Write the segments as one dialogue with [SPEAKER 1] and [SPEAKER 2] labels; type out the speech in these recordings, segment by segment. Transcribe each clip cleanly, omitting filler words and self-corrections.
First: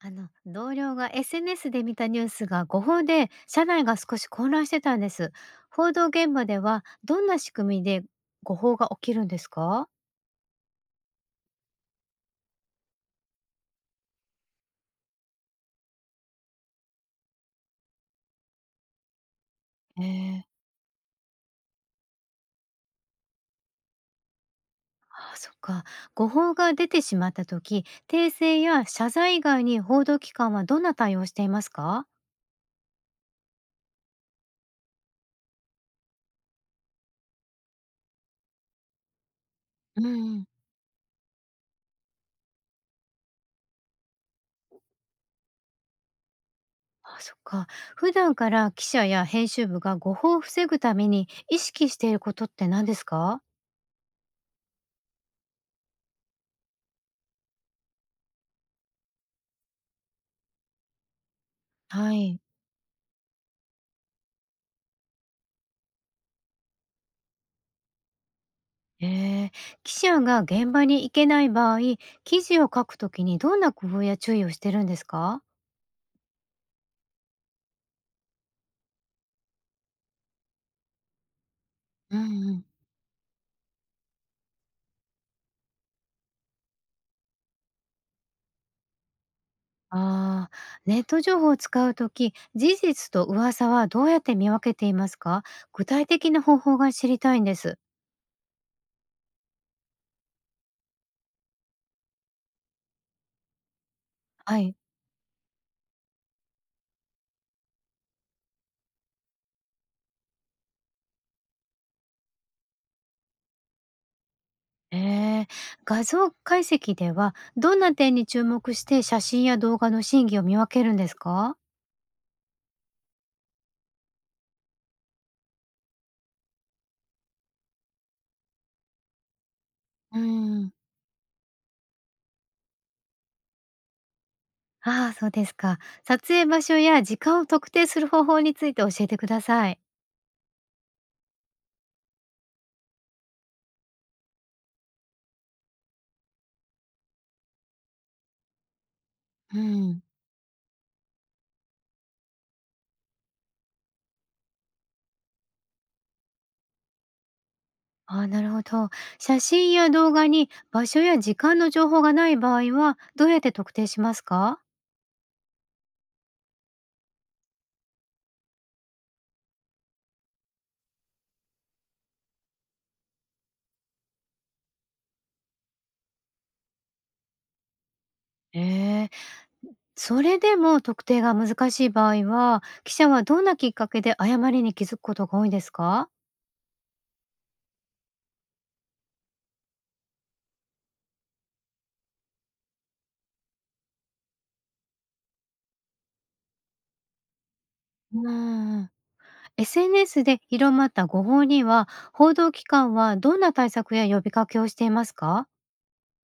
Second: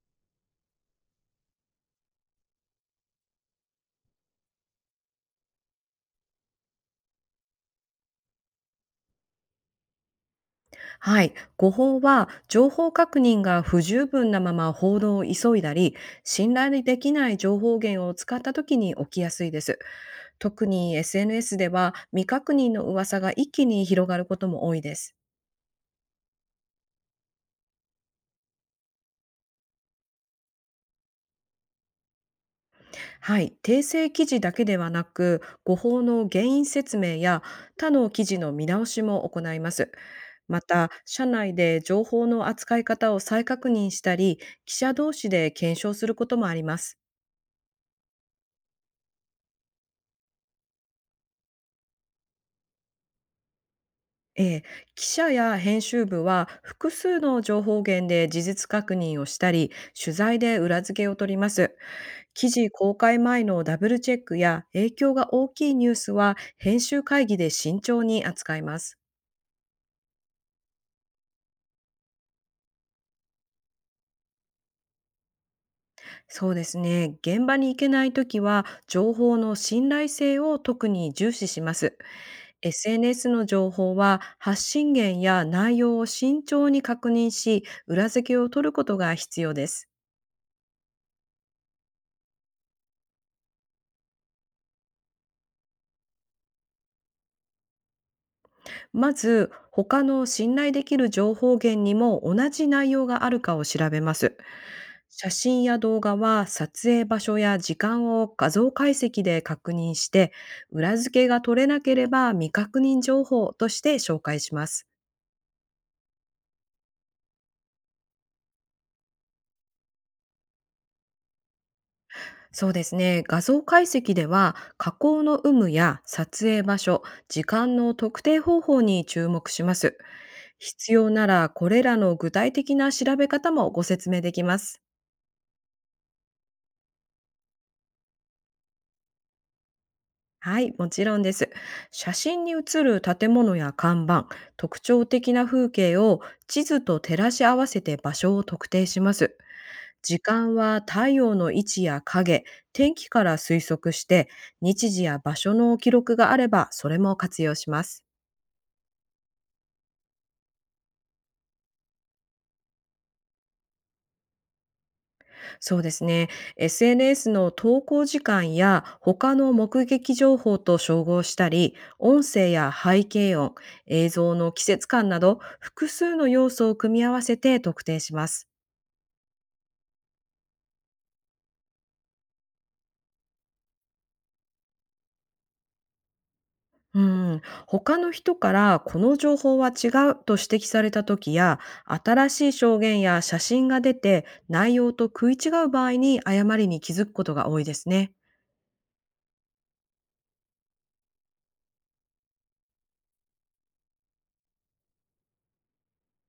[SPEAKER 1] 同僚が SNS で見たニュースが誤報で、社内が少し混乱してたんです。報道現場では、どんな仕組みで誤報が起きるんですか？
[SPEAKER 2] はい、誤報は情報確認が不十分なまま報道を急いだり、信頼できない情報源を使った時に起きやすいです。
[SPEAKER 1] えー、
[SPEAKER 2] 特に SNS では未確認の噂が一気に広がることも多いです。
[SPEAKER 1] あそっか。誤報が出てしまった時、訂正や謝罪以外に報道機関はどんな対応をしていますか？
[SPEAKER 2] はい、訂正記事だけではなく、誤報の原因説明や他の記事の見直しも行います。
[SPEAKER 1] うん。
[SPEAKER 2] また、社内で情報の扱い方を再確認したり、記者同士で検証することもあります。
[SPEAKER 1] ああ、そっか。普段から記者や編集部が誤報を防ぐために意識していることって何ですか？
[SPEAKER 2] ええ、記者や編集部は複数の情報源で事実確認をしたり、取材で裏付けを取ります。
[SPEAKER 1] はい。
[SPEAKER 2] 記事公開前のダブルチェックや影響が大きいニュースは編集会議で慎重に扱います。
[SPEAKER 1] ええ。記者が現場に行けない場合、記事を書くときにどんな工夫や注意をしてるんですか？
[SPEAKER 2] そうですね。現場に行けないときは情報の信頼性を特に重視します。
[SPEAKER 1] うんうん。
[SPEAKER 2] SNS の情報は発信源や内容を慎重に確認し、裏付けを取ることが必要です。
[SPEAKER 1] ああー、ネット情報を使うとき、事実と噂はどうやって見分けていますか？具体的な方法が知りたいんです。
[SPEAKER 2] まず、他の信頼できる情報源にも同じ内容があるかを調べます。
[SPEAKER 1] はい。
[SPEAKER 2] 写真や動画は撮影場所や時間を画像解析で確認して、裏付けが取れなければ未確認情報として紹介します。
[SPEAKER 1] ええ。画像解析ではどんな点に注目して写真や動画の真偽を見分けるんですか？
[SPEAKER 2] そうですね。画像解析では加工の有無や撮影場所、時間の特定方法に注目します。
[SPEAKER 1] うん。
[SPEAKER 2] 必要ならこれらの具体的な調べ方もご説明できます。
[SPEAKER 1] ああそうですか。撮影場所や時間を特定する方法について教えてください。
[SPEAKER 2] はい、もちろんです。写真に写る建物や看板、特徴的な風景を地図と照らし合わせて場所を特定します。
[SPEAKER 1] うん。
[SPEAKER 2] 時間は太陽の位置や影、天気から推測して、日時や場所の記録があればそれも活用します。
[SPEAKER 1] ああ、なるほど。写真や動画に場所や時間の情報がない場合は、どうやって特定しますか？
[SPEAKER 2] そうですね。SNS の投稿時間や他の目撃情報と照合したり、音声や背景音、映像の季節感など複数の要素を組み合わせて特定します。
[SPEAKER 1] ええ。それでも特定が難しい場合は、記者はどんなきっかけで誤りに気づくことが多いですか？
[SPEAKER 2] うん、他の人からこの情報は違うと指摘された時や、新しい証言や写真が出て内容と食い違う場合に誤りに気づくことが多いですね。
[SPEAKER 1] うーん。 SNS で広まった誤報には、報道機関はどんな対策や呼びかけをしていますか？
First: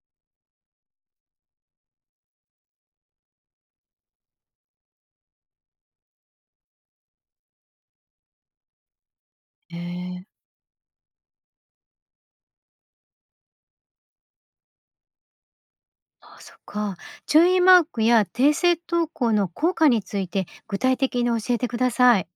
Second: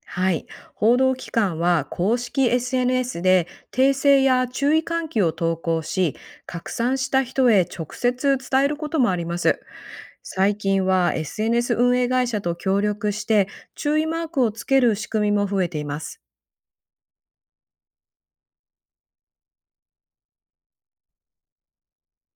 [SPEAKER 2] はい。報道機関は公式 SNS で訂正や注意喚起を投稿し、拡散した人へ直接伝えることもあります。
[SPEAKER 1] え。
[SPEAKER 2] 最近は SNS 運営会社と協力して注意マークをつける仕組みも増えています。
[SPEAKER 1] ああ、そっか。注意マークや訂正投稿の効果について具体的に教えてください。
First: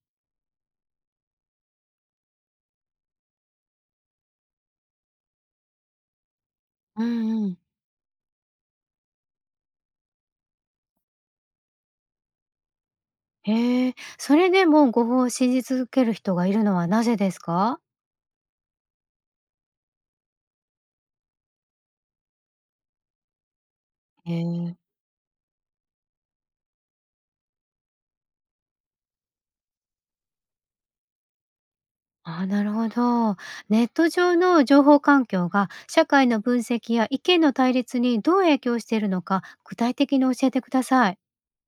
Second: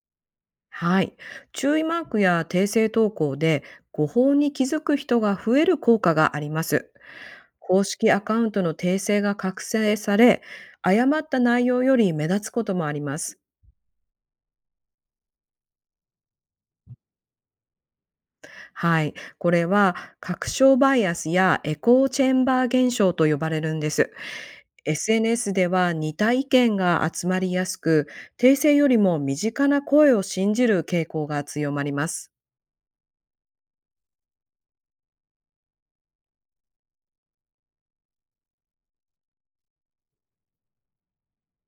[SPEAKER 2] はい。注意マークや訂正投稿で誤報に気づく人が増える効果があります。
[SPEAKER 1] うんうん。
[SPEAKER 2] 公式アカウントの訂正が覚醒され、誤った内容より目立つこともあります。
[SPEAKER 1] へえ、それでも誤報を信じ続ける人がいるのはなぜですか？
[SPEAKER 2] はい。これは、拡張バイアスやエコーチェンバー現象と呼ばれるんです。
[SPEAKER 1] へえ。
[SPEAKER 2] SNS では似た意見が集まりやすく、訂正よりも身近な声を信じる傾向が強まります。
[SPEAKER 1] ああ、なるほど。ネット上の情報環境が社会の分析や意見の対立にどう影響しているのか、具体的に教えてください。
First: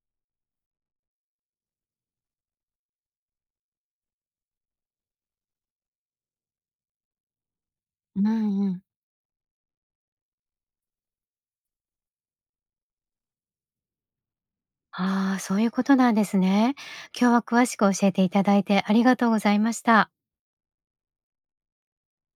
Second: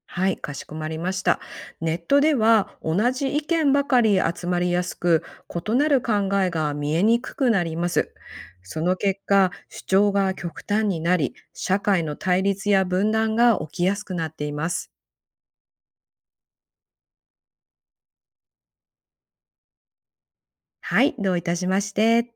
[SPEAKER 2] はい、かしこまりました。ネットでは同じ意見ばかり集まりやすく、異なる考えが見えにくくなります。
[SPEAKER 1] うんう
[SPEAKER 2] そ
[SPEAKER 1] ん。
[SPEAKER 2] の結果、主張が極端になり、社会の対立や分断が起きやすくなっています。
[SPEAKER 1] ああ、そういうことなんですね。今日は詳しく教えていただいてありがとうございました。
[SPEAKER 2] はい、どういたしまして。